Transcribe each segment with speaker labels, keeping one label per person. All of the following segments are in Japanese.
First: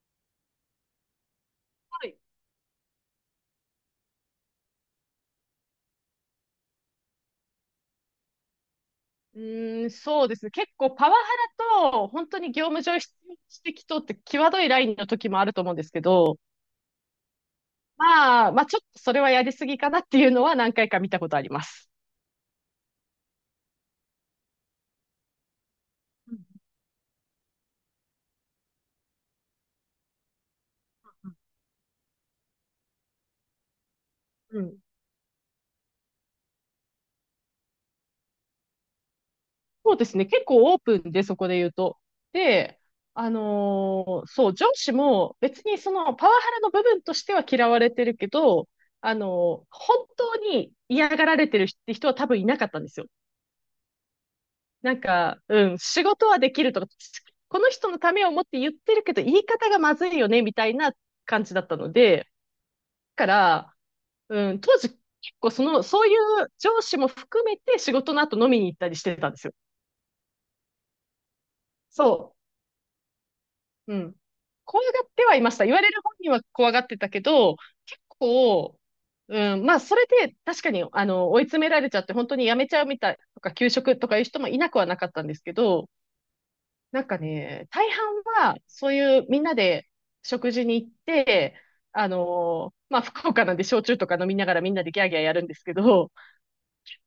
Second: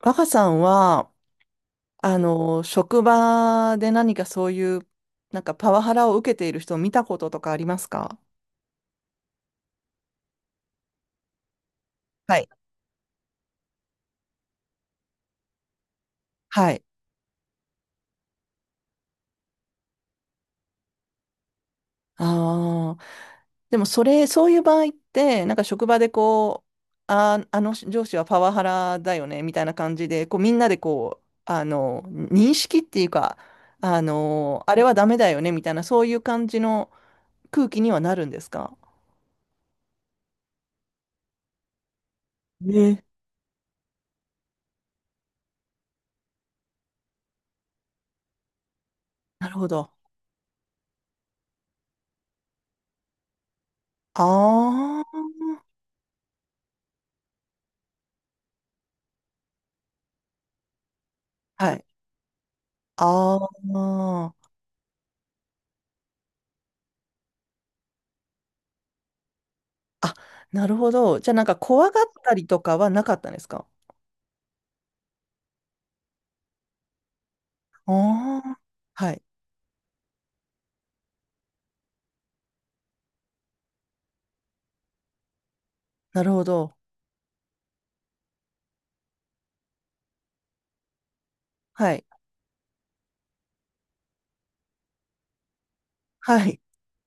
Speaker 1: 若さんは、
Speaker 2: はい。
Speaker 1: 職場で何かそういう、なんかパワハラを受けている人を見たこととかありますか？
Speaker 2: うーん、そうですね。結構パワハラと、本
Speaker 1: は
Speaker 2: 当
Speaker 1: い。
Speaker 2: に業務上必要指摘とって際どいラインの時もあると思うんですけど、
Speaker 1: はい。
Speaker 2: まあちょっとそれはやりすぎかなっていうのは何回か見たことあります。
Speaker 1: ああ。でも、それ、そういう場合って、なんか職場で
Speaker 2: うん
Speaker 1: こう、上司はパワハラだよね、みたいな感じで、こう、みんなでこう、
Speaker 2: う
Speaker 1: 認識っていうか、
Speaker 2: んう
Speaker 1: あ
Speaker 2: ん。
Speaker 1: れはダメだよね、みたいな、そういう感じの空気にはなるんですか
Speaker 2: そうですね。結構オープンで、そこで言うと。で、
Speaker 1: ね。
Speaker 2: そう、上司も別にそのパワハラの部分としては嫌われてるけど、
Speaker 1: なるほど。
Speaker 2: 本当に嫌がられてるって人は多分いなかったんですよ。なん
Speaker 1: あ
Speaker 2: か、うん、仕事はできるとか、この人のためを思って言ってるけど、言い方がまずいよね、みたいな感じだ
Speaker 1: あ。
Speaker 2: っ
Speaker 1: は
Speaker 2: た
Speaker 1: い。
Speaker 2: ので、だか
Speaker 1: あ
Speaker 2: ら、
Speaker 1: あ。
Speaker 2: うん、当時、結構その、そういう上司も含めて仕事の後飲みに行ったりしてたんですよ。
Speaker 1: あ、なるほど。じゃあなんか怖がった
Speaker 2: そ
Speaker 1: りとかはなかったんですか？
Speaker 2: う。うん。怖がってはいました。言われる本人は怖がってたけど、結
Speaker 1: ああ
Speaker 2: 構、
Speaker 1: はい。
Speaker 2: うん、まあ、それで確かに、追い詰められちゃって、本当に辞めちゃうみたいとか、休職とかいう人もいなくはなかったんですけど、
Speaker 1: なるほど。
Speaker 2: なんかね、大半は、そういうみんなで食事に行って、
Speaker 1: はい。
Speaker 2: まあ、福岡なんで焼酎とか飲みながらみんなでギャーギャーやるんですけど、
Speaker 1: はい。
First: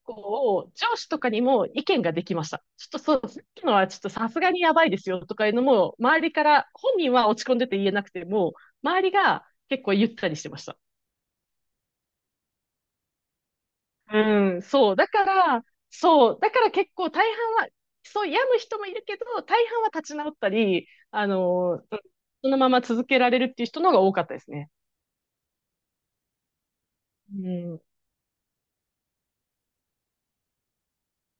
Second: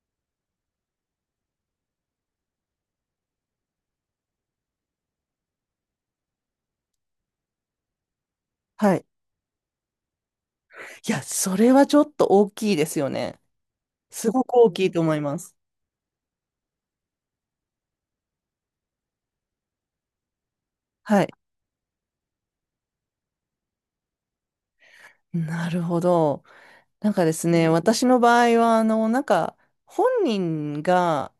Speaker 2: こう、上司とかにも意見ができました。ちょっとそう、さっきのはちょっとさすがにやばいですよとかいうのも、周りから、本人は落ち込んでて言えなくても、
Speaker 1: は
Speaker 2: 周
Speaker 1: い。
Speaker 2: りが結構言ったりしてました。
Speaker 1: いや、それはちょっと大きいですよね。すごく
Speaker 2: うん、
Speaker 1: 大きい
Speaker 2: そう。
Speaker 1: と
Speaker 2: だ
Speaker 1: 思い
Speaker 2: か
Speaker 1: ます。
Speaker 2: ら、そう。だから結構大半は、そう、病む人もいるけど、大半は立ち直ったり、
Speaker 1: はい。
Speaker 2: そのまま続けられるっていう人の方が多かったですね。
Speaker 1: なるほど。なんかで
Speaker 2: う
Speaker 1: すね、
Speaker 2: ん。う
Speaker 1: 私の場合は、なんか、本人が、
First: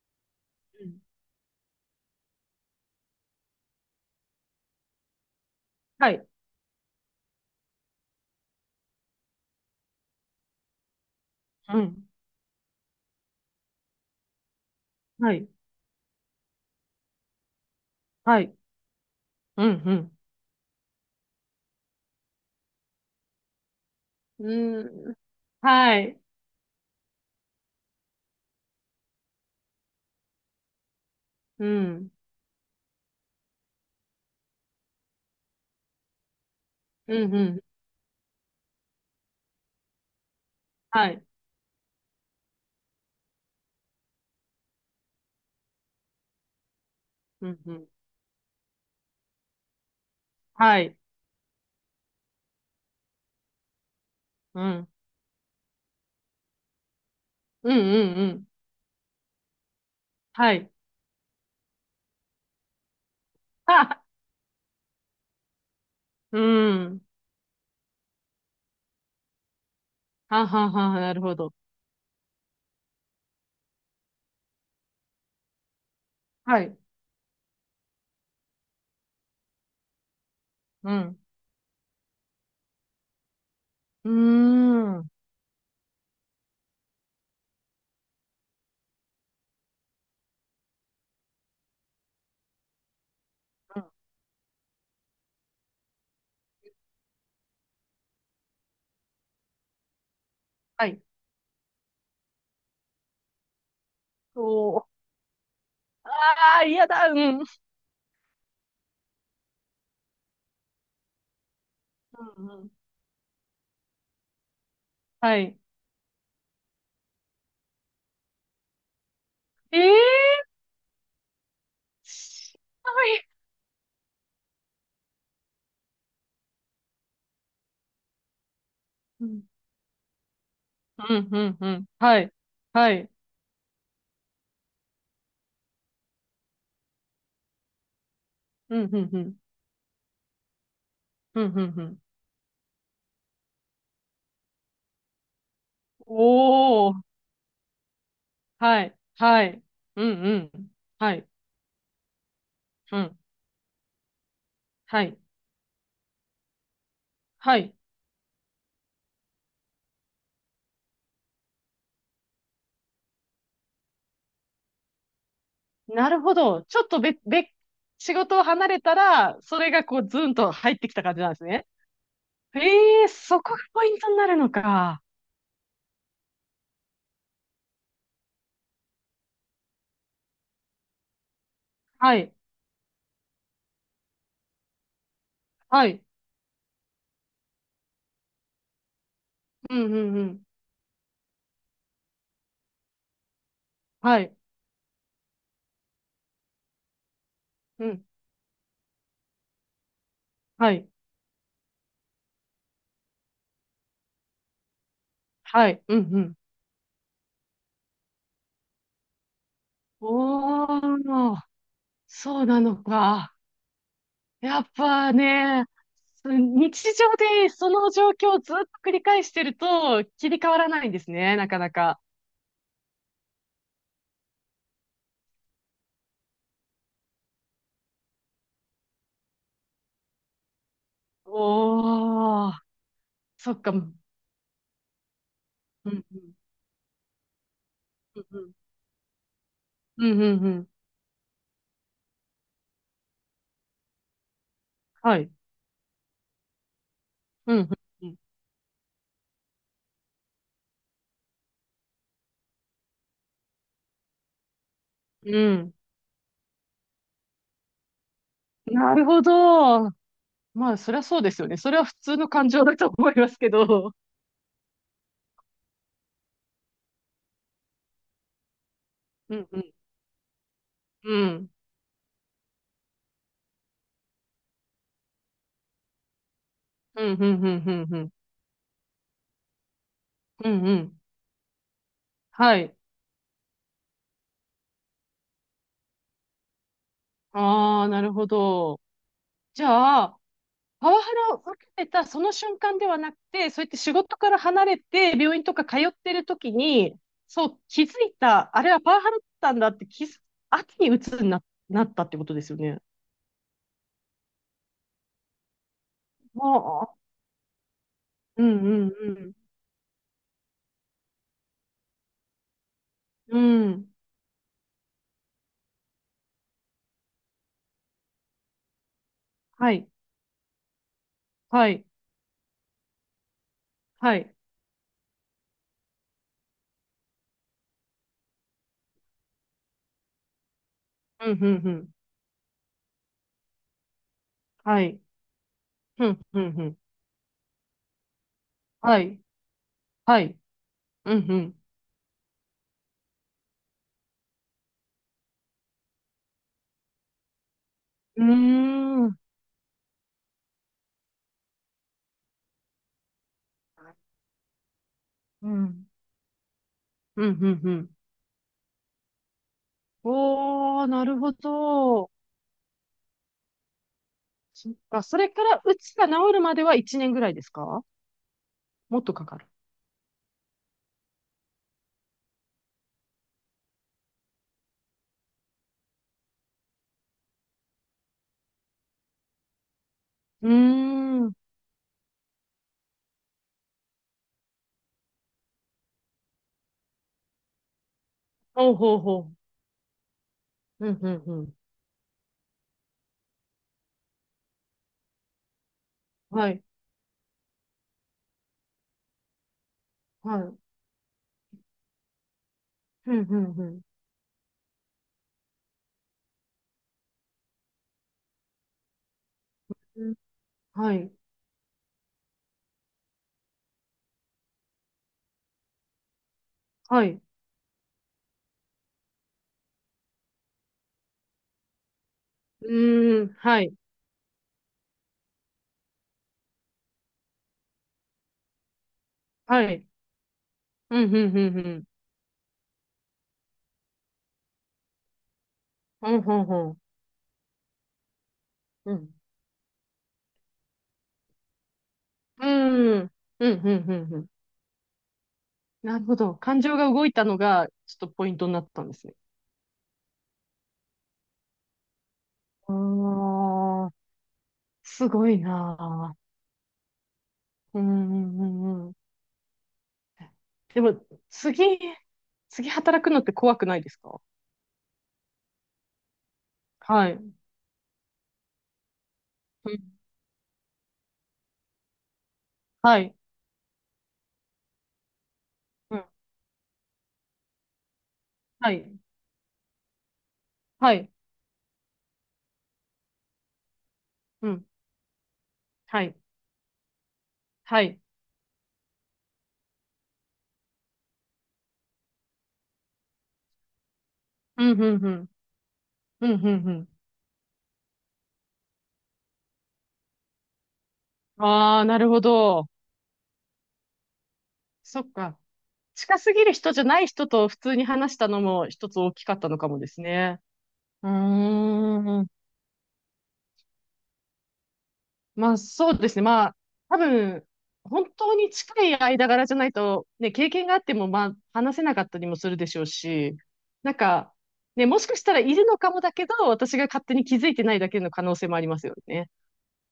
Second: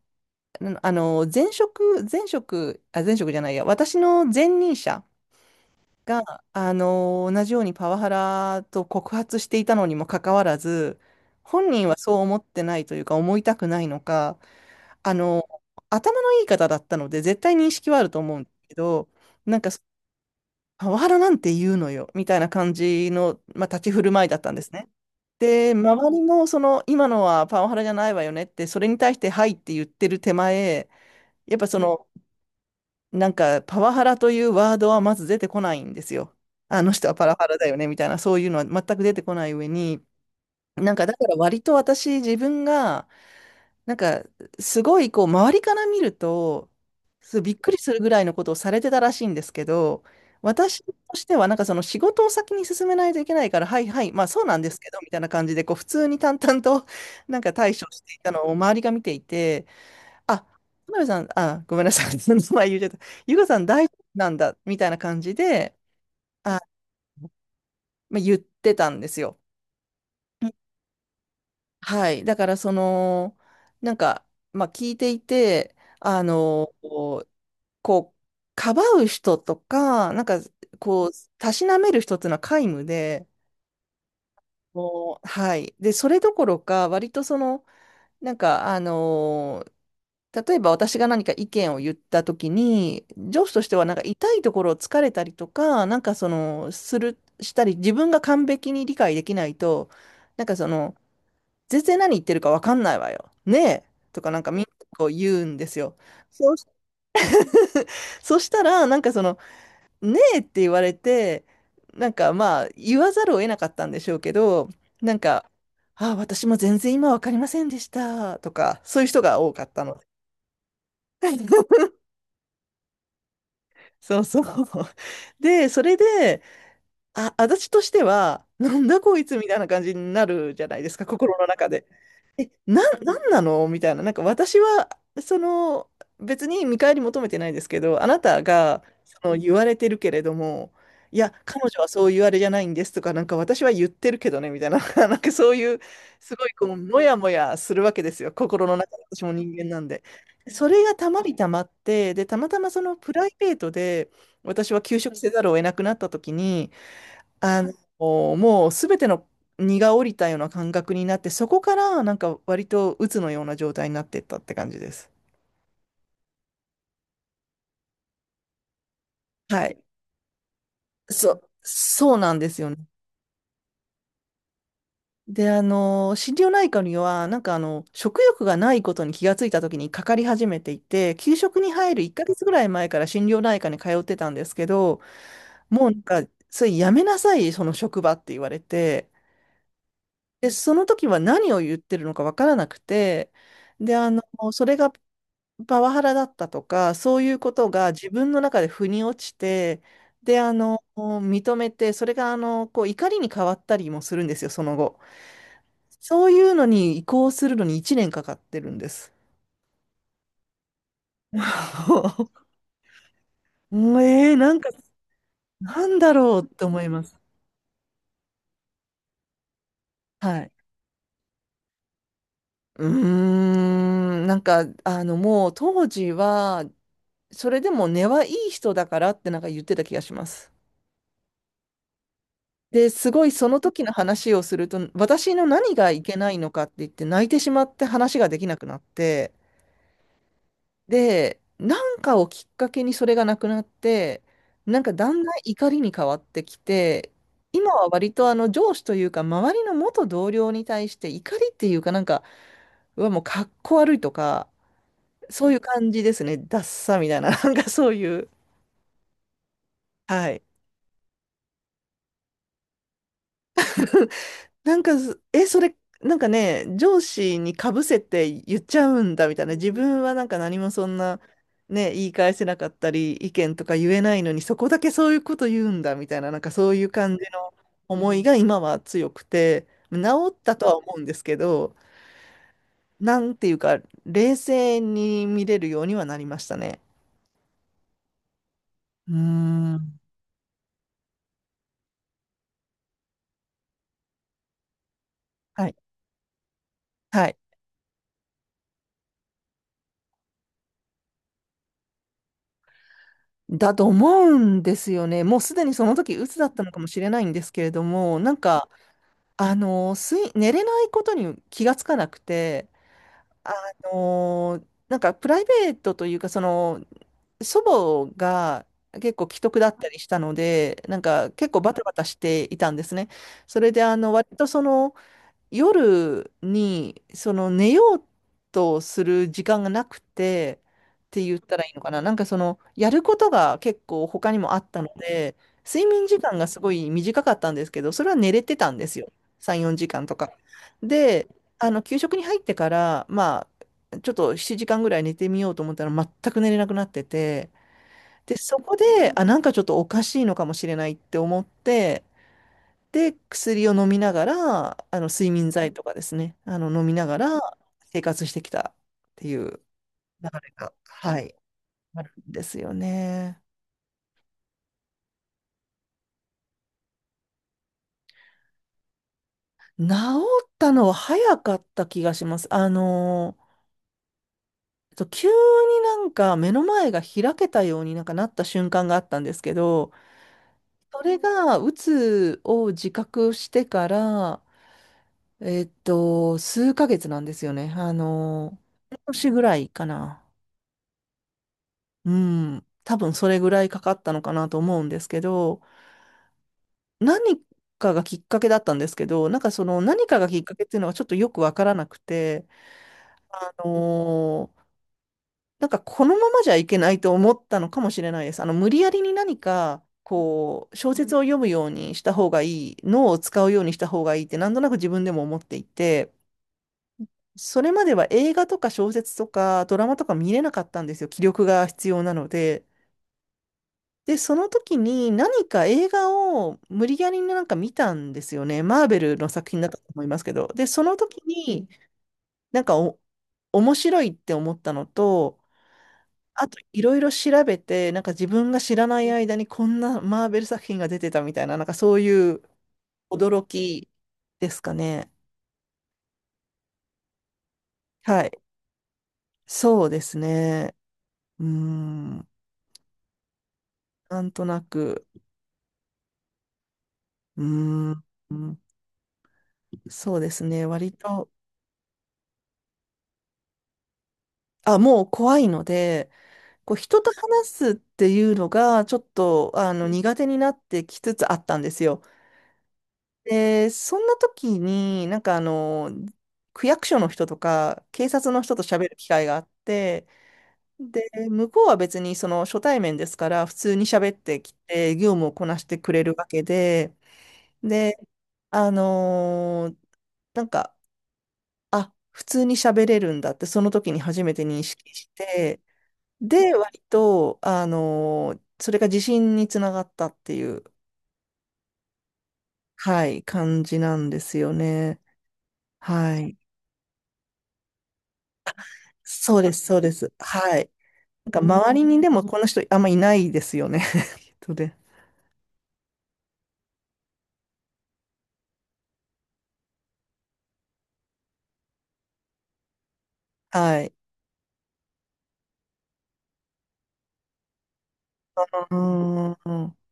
Speaker 2: ん
Speaker 1: 前職、前職、あ、前職じゃないや、私の前任者
Speaker 2: はい。
Speaker 1: が、同じようにパワハラと告発していたのにもかかわらず、本
Speaker 2: う
Speaker 1: 人は
Speaker 2: ん。
Speaker 1: そう思ってないというか、思いたくないのか、あ
Speaker 2: は
Speaker 1: の
Speaker 2: い。
Speaker 1: ー頭のいい方だったので、絶対認識はあると思う
Speaker 2: は
Speaker 1: んで
Speaker 2: い。
Speaker 1: すけど、なん
Speaker 2: う
Speaker 1: か、
Speaker 2: ん、
Speaker 1: パワハラなんて言うのよ、みたいな感じの、まあ、立ち振る舞いだっ
Speaker 2: う
Speaker 1: たんです
Speaker 2: ん。
Speaker 1: ね。
Speaker 2: うん。
Speaker 1: で、
Speaker 2: は
Speaker 1: 周
Speaker 2: い。
Speaker 1: りも、その、今のはパワハラじゃないわよねって、それに対して、はいって言ってる手前、やっ
Speaker 2: う
Speaker 1: ぱその、
Speaker 2: ん。
Speaker 1: なんか、パワハラというワードはまず出てこないんですよ。あの人はパ
Speaker 2: う
Speaker 1: ワ
Speaker 2: ん、う
Speaker 1: ハラ
Speaker 2: ん。
Speaker 1: だよね、みたいな、そういうのは全く出てこない上に、なんか、
Speaker 2: は
Speaker 1: だか
Speaker 2: い。
Speaker 1: ら割と私、自分が、なんか、すごい、こう、周りから見ると、そ
Speaker 2: う
Speaker 1: びっ
Speaker 2: ん、
Speaker 1: く
Speaker 2: う
Speaker 1: り
Speaker 2: ん。
Speaker 1: するぐらいのことをされてたらしいんですけど、
Speaker 2: は
Speaker 1: 私と
Speaker 2: い。
Speaker 1: しては、なんかその仕事を先に進めないといけないから、はいはい、まあそうな
Speaker 2: う
Speaker 1: んです
Speaker 2: ん。
Speaker 1: けど、みたいな感じで、こう、普通に淡々と、なんか対
Speaker 2: うん、
Speaker 1: 処
Speaker 2: う
Speaker 1: してい
Speaker 2: ん、う
Speaker 1: たの
Speaker 2: ん。
Speaker 1: を周りが見ていて、あ、田
Speaker 2: はい。
Speaker 1: 辺さん、あ、ごめんなさい。その名前言っちゃった。ゆかさん大丈夫
Speaker 2: あ、
Speaker 1: なんだ、みたいな感じで、
Speaker 2: う
Speaker 1: あ、
Speaker 2: ん。
Speaker 1: まあ、言ってたんですよ。う
Speaker 2: は
Speaker 1: ん
Speaker 2: はは、なるほど。
Speaker 1: はい。だから、その、なんか、まあ、聞いていて、
Speaker 2: はい。
Speaker 1: こう、かばう人とか、なんか、
Speaker 2: う
Speaker 1: こう、
Speaker 2: ん。
Speaker 1: たしなめる人っていうのは皆無で、
Speaker 2: うーん。うん
Speaker 1: もう、はい。で、それどころか、割とその、なんか、例えば私が何か意見を言った時に、上司
Speaker 2: はいはいうん
Speaker 1: として
Speaker 2: う
Speaker 1: は
Speaker 2: んう
Speaker 1: なんか
Speaker 2: ん
Speaker 1: 痛いところを突かれたりとか、なんかその、したり、自分が完璧に理解できないと、なんか
Speaker 2: はいうんうんうんはいうんうんはいうんうんうんうんはいあ
Speaker 1: そ
Speaker 2: うん
Speaker 1: の、
Speaker 2: はは
Speaker 1: 全然何言ってるかわかんないわよ。ねえ
Speaker 2: はなるほどはいうんうー
Speaker 1: とかなんかみんな
Speaker 2: んうはい
Speaker 1: こう言うんですよ。そう、
Speaker 2: ああ、嫌だ、うん。うん
Speaker 1: そしたら、なんかその、ねえって言われて、なんか
Speaker 2: う
Speaker 1: まあ、
Speaker 2: ん。
Speaker 1: 言わざるを得なかったんでしょうけど、なん
Speaker 2: は
Speaker 1: か、
Speaker 2: い。
Speaker 1: あ、私も全然今わかりませんでしたとか、そういう人が多かったの。
Speaker 2: ええ しはい。
Speaker 1: そうそう。で、それで、あ、私としては、なんだこい
Speaker 2: う
Speaker 1: つ
Speaker 2: ん、
Speaker 1: みたいな感じになるじゃないです
Speaker 2: う
Speaker 1: か、
Speaker 2: ん、
Speaker 1: 心
Speaker 2: う
Speaker 1: の
Speaker 2: ん、う
Speaker 1: 中
Speaker 2: ん。
Speaker 1: で。
Speaker 2: はい。はい。
Speaker 1: なんなのみたいな。なんか私は、その、別に見返り求めてないですけど、あなた
Speaker 2: うん、
Speaker 1: が、
Speaker 2: うん、う
Speaker 1: そ
Speaker 2: ん。
Speaker 1: の、言われてるけれども、いや、
Speaker 2: うん、うん、
Speaker 1: 彼
Speaker 2: う
Speaker 1: 女は
Speaker 2: ん。
Speaker 1: そう言われじゃないんですとか、なんか私は言ってるけどね、みたいな、なんかそういう、すごい、こう、
Speaker 2: お
Speaker 1: も
Speaker 2: ー。
Speaker 1: やもやするわけですよ。心の
Speaker 2: は
Speaker 1: 中
Speaker 2: い。
Speaker 1: で、私も
Speaker 2: は
Speaker 1: 人
Speaker 2: い。
Speaker 1: 間なんで。
Speaker 2: うん、う
Speaker 1: そ
Speaker 2: ん。
Speaker 1: れがた
Speaker 2: は
Speaker 1: ま
Speaker 2: い。
Speaker 1: りたまって、で、たまたまその
Speaker 2: う
Speaker 1: プ
Speaker 2: ん。
Speaker 1: ライベートで、私は休
Speaker 2: は
Speaker 1: 職
Speaker 2: い。
Speaker 1: せざるを得なくなった時に、
Speaker 2: は
Speaker 1: あ
Speaker 2: い。
Speaker 1: もうすべての荷が下りたような感覚になって、そこからなんか割と鬱のような状態になっていったって感じです。
Speaker 2: なるほど。ちょっとべ、べ、仕事を離れたら、そ
Speaker 1: は
Speaker 2: れ
Speaker 1: い。
Speaker 2: がこう、ズンと入ってきた感じなんですね。
Speaker 1: そうなんですよね。
Speaker 2: ええそこがポイントになるのか。
Speaker 1: で、心療内科には、なんかあの、食欲がないことに気がついた時にかかり始めていて、給食に入る1
Speaker 2: はい。
Speaker 1: ヶ月ぐらい前から心療内科に通ってたんですけど、
Speaker 2: は
Speaker 1: もうな
Speaker 2: い。
Speaker 1: んか、それやめなさい、その職場って言われて、
Speaker 2: うん、うん、うん。
Speaker 1: で、その時は何を言ってるのかわからなくて、で、
Speaker 2: はい。
Speaker 1: それがパワハラだったとか、そういうこと
Speaker 2: う
Speaker 1: が
Speaker 2: ん。
Speaker 1: 自分の中で腑に落ちて、で、
Speaker 2: はい。
Speaker 1: 認めて、それが、こう、怒りに変わったりもするんですよ、その後。
Speaker 2: はい。うん、う
Speaker 1: そう
Speaker 2: ん。
Speaker 1: いうのに移行するのに1年かかってるんです。
Speaker 2: おー、そ うなのか。
Speaker 1: もうえー、なん
Speaker 2: や
Speaker 1: か、
Speaker 2: っぱね、
Speaker 1: なんだろうって思
Speaker 2: 日
Speaker 1: います。
Speaker 2: 常でその状況をずっと繰り返してると切
Speaker 1: は
Speaker 2: り替
Speaker 1: い。
Speaker 2: わらないんですね、なかなか。
Speaker 1: うーなんか、もう当時は、それでも根はいい人だからってなんか言ってた気がします。
Speaker 2: おー、
Speaker 1: で、すごいそ
Speaker 2: そ
Speaker 1: の
Speaker 2: っか。う
Speaker 1: 時の
Speaker 2: ん、
Speaker 1: 話をすると、私の何
Speaker 2: う
Speaker 1: がい
Speaker 2: ん、
Speaker 1: けないのかって言って泣いてしまって話
Speaker 2: う
Speaker 1: ができ
Speaker 2: ん、
Speaker 1: なくなって、
Speaker 2: うん、うん、うん。
Speaker 1: で、なんかをきっかけにそれがなくなって、なんかだ
Speaker 2: は
Speaker 1: んだ
Speaker 2: い。
Speaker 1: ん怒りに変わってきて、
Speaker 2: うん、
Speaker 1: 今は
Speaker 2: う
Speaker 1: 割
Speaker 2: ん、
Speaker 1: とあの上司というか周りの元同僚に対して怒りっていうかなんか、うわ、もうかっこ悪いとか、
Speaker 2: うん。
Speaker 1: そういう
Speaker 2: うん
Speaker 1: 感じですね。ダッサみたいな、なんかそういう。
Speaker 2: なるほど。
Speaker 1: はい。
Speaker 2: まあ、そりゃそうですよね。それは普通の感情だと思いますけど。
Speaker 1: なんかず、え、それ、なんかね、上司にかぶせて言っちゃうんだみ
Speaker 2: う
Speaker 1: たい
Speaker 2: ん、
Speaker 1: な、
Speaker 2: う
Speaker 1: 自
Speaker 2: ん、
Speaker 1: 分はなんか何もそんな、
Speaker 2: うん、
Speaker 1: ね、言い返せなかったり、意見とか言えないのに、そこだけそういうこと言うんだみたいな、なんかそういう
Speaker 2: うん、
Speaker 1: 感
Speaker 2: うん、
Speaker 1: じ
Speaker 2: うん、
Speaker 1: の
Speaker 2: うん、うん、
Speaker 1: 思いが今は強くて、治っ
Speaker 2: うん。
Speaker 1: たと
Speaker 2: う
Speaker 1: は思
Speaker 2: ん
Speaker 1: うんですけど、
Speaker 2: はい。
Speaker 1: なんていうか、冷静に見れるようにはなりましたね。
Speaker 2: ああ、なるほど。
Speaker 1: うー
Speaker 2: じ
Speaker 1: ん。
Speaker 2: ゃあ、パワハラを受けてたその瞬間ではなくて、そうやって仕事から離れて、病院とか
Speaker 1: はい。
Speaker 2: 通ってる時に、
Speaker 1: はい。
Speaker 2: そう、気づいた、あれはパワハラだったんだって気づく、後に鬱になったってことですよね。
Speaker 1: だと思うんですよね。もうすでにその時、鬱だ
Speaker 2: あ
Speaker 1: ったのかも
Speaker 2: あ、
Speaker 1: しれないんですけれども、なん
Speaker 2: う
Speaker 1: か、
Speaker 2: んうん
Speaker 1: 寝れないことに気がつかなくて、
Speaker 2: う
Speaker 1: あ
Speaker 2: ん。うん。
Speaker 1: なんかプライベートというか、その、祖母が結構危篤だ
Speaker 2: は
Speaker 1: っ
Speaker 2: い、
Speaker 1: たりしたので、なんか結構
Speaker 2: は
Speaker 1: バタ
Speaker 2: い、
Speaker 1: バタしていたんですね。それで、
Speaker 2: は
Speaker 1: 割
Speaker 2: い。
Speaker 1: とその、夜にその寝ようとする時間がなくてって
Speaker 2: うん、
Speaker 1: 言
Speaker 2: う
Speaker 1: っ
Speaker 2: ん、う
Speaker 1: たらいいの
Speaker 2: ん。
Speaker 1: かな。なんかそのやることが結構他にもあった
Speaker 2: は
Speaker 1: の
Speaker 2: い。
Speaker 1: で、睡眠
Speaker 2: う
Speaker 1: 時
Speaker 2: ん、
Speaker 1: 間
Speaker 2: うん、
Speaker 1: がす
Speaker 2: う
Speaker 1: ご
Speaker 2: ん。
Speaker 1: い短かったんですけど、それは寝れてたんです
Speaker 2: は
Speaker 1: よ。
Speaker 2: い、
Speaker 1: 3、4時間と
Speaker 2: は
Speaker 1: か。
Speaker 2: い。う
Speaker 1: で、
Speaker 2: ん、
Speaker 1: あの給食に入ってから、まあ、ちょっと7時間ぐらい寝てみようと思ったら全く寝れなくなってて、
Speaker 2: う
Speaker 1: で、そこ
Speaker 2: ん。うー
Speaker 1: で、
Speaker 2: ん。
Speaker 1: あ、なんかちょっとおかしいのかもしれないって思って、で、薬を飲みながら、睡
Speaker 2: う
Speaker 1: 眠剤と
Speaker 2: ん、
Speaker 1: かですね、飲みなが
Speaker 2: うん、う
Speaker 1: ら
Speaker 2: ん、うん。
Speaker 1: 生活してきたっていう流れが、
Speaker 2: おー、なる
Speaker 1: は
Speaker 2: ほ
Speaker 1: い、あ
Speaker 2: ど。
Speaker 1: るんですよね。
Speaker 2: そっか、それからうつが治るまでは1年ぐらいですか？もっとかかる？
Speaker 1: 治ったのは早かった気がします。急になんか目の前が開けたようになんかなった瞬間があったんですけど、
Speaker 2: うー
Speaker 1: それ
Speaker 2: ん。
Speaker 1: が、うつを自覚してから、数ヶ月なんですよね。
Speaker 2: ほうほ
Speaker 1: 半
Speaker 2: う
Speaker 1: 年
Speaker 2: ほ
Speaker 1: ぐらいかな。
Speaker 2: う。うん、うん、うん。
Speaker 1: うん、多分それぐらいかかったのかなと思うんですけど、
Speaker 2: はい、
Speaker 1: 何かがきっかけだったんですけど、なんかその何かがき
Speaker 2: は
Speaker 1: っ
Speaker 2: い。う
Speaker 1: か
Speaker 2: ん、
Speaker 1: けっていうのがちょっとよくわからなくて、
Speaker 2: うん、
Speaker 1: あ
Speaker 2: うん。
Speaker 1: のーなんかこのままじゃいけないと思ったのかもしれないです。無理やりに何か、
Speaker 2: うん
Speaker 1: こう、
Speaker 2: は
Speaker 1: 小
Speaker 2: い、
Speaker 1: 説を読むようにした方がいい、脳を使うようにした方がいいってなんとなく自分でも思っていて、
Speaker 2: はい。
Speaker 1: それまでは映画とか小説とかドラマとか見れなかったんですよ。気力が必要なので。
Speaker 2: うーん、はい、
Speaker 1: で、その時に何か映画を無理やりなんか見たんですよね。マーベルの作品
Speaker 2: は
Speaker 1: だったと
Speaker 2: い。
Speaker 1: 思いますけど。で、その
Speaker 2: うん、
Speaker 1: 時
Speaker 2: うん、うん、う
Speaker 1: に
Speaker 2: ん。
Speaker 1: なんかお、面白いって思ったのと、
Speaker 2: ほうほう
Speaker 1: あと
Speaker 2: ほう。
Speaker 1: いろいろ調べて、なんか自分が知ら
Speaker 2: う
Speaker 1: ない
Speaker 2: ん。
Speaker 1: 間にこんなマーベル作品が出てたみたいな、なんかそういう
Speaker 2: うーん。
Speaker 1: 驚
Speaker 2: うん、うん、
Speaker 1: き
Speaker 2: うん、うん。
Speaker 1: ですかね。
Speaker 2: なるほど。感情が動いたのが、ちょっと
Speaker 1: は
Speaker 2: ポイン
Speaker 1: い。
Speaker 2: トになったんですね。
Speaker 1: そうですね。うーん。
Speaker 2: ああ、
Speaker 1: なんとなく。
Speaker 2: すごいなあ。
Speaker 1: う
Speaker 2: うん、
Speaker 1: ー
Speaker 2: うん、う
Speaker 1: ん。
Speaker 2: ん、うん。
Speaker 1: そうですね。
Speaker 2: で
Speaker 1: 割
Speaker 2: も、
Speaker 1: と。
Speaker 2: 次、次働くのって怖くないですか？
Speaker 1: あ、もう怖いので、こう人
Speaker 2: は
Speaker 1: と
Speaker 2: い。
Speaker 1: 話すっていうのがちょっと
Speaker 2: う
Speaker 1: あの
Speaker 2: ん。
Speaker 1: 苦手になってきつつあったんですよ。
Speaker 2: はい。
Speaker 1: で、そんな時になんかあの
Speaker 2: うん。
Speaker 1: 区役所の人とか警察の人と
Speaker 2: は
Speaker 1: 喋る
Speaker 2: い。
Speaker 1: 機会があって、
Speaker 2: は
Speaker 1: で、
Speaker 2: い。
Speaker 1: 向こうは別にその初対面ですから普通に喋って
Speaker 2: う
Speaker 1: き
Speaker 2: ん。
Speaker 1: て業務をこなしてく
Speaker 2: は
Speaker 1: れる
Speaker 2: い。
Speaker 1: わけで、
Speaker 2: は
Speaker 1: で、
Speaker 2: い。
Speaker 1: あのーなんか、あ、普通に喋れるんだってその時に初めて認
Speaker 2: うん、
Speaker 1: 識
Speaker 2: うん、う
Speaker 1: し
Speaker 2: ん。
Speaker 1: て、
Speaker 2: うん、う
Speaker 1: で、
Speaker 2: ん、う
Speaker 1: 割
Speaker 2: ん。
Speaker 1: と、それが自信につながったっていう、
Speaker 2: ああ、なるほど。
Speaker 1: はい、感じなんですよね。
Speaker 2: そっか。
Speaker 1: は
Speaker 2: 近す
Speaker 1: い。
Speaker 2: ぎる人じゃない人と普通に話したのも一つ大きか
Speaker 1: そ
Speaker 2: っ
Speaker 1: う
Speaker 2: た
Speaker 1: で
Speaker 2: の
Speaker 1: す、
Speaker 2: か
Speaker 1: そ
Speaker 2: も
Speaker 1: う
Speaker 2: で
Speaker 1: で
Speaker 2: す
Speaker 1: す。
Speaker 2: ね。
Speaker 1: はい。
Speaker 2: うー
Speaker 1: なんか周りにでも
Speaker 2: ん。
Speaker 1: この人あんまいないですよね。とで。
Speaker 2: まあそうですね。まあ多分、本当に近い間柄じゃないと、ね、経験があってもまあ話せなかったりもするでしょうし、
Speaker 1: はい。
Speaker 2: なんか、ね、もしかしたらいるのかもだけど、私が勝手に気づいてないだけの可能性もあり
Speaker 1: う
Speaker 2: ますよね。
Speaker 1: ーん。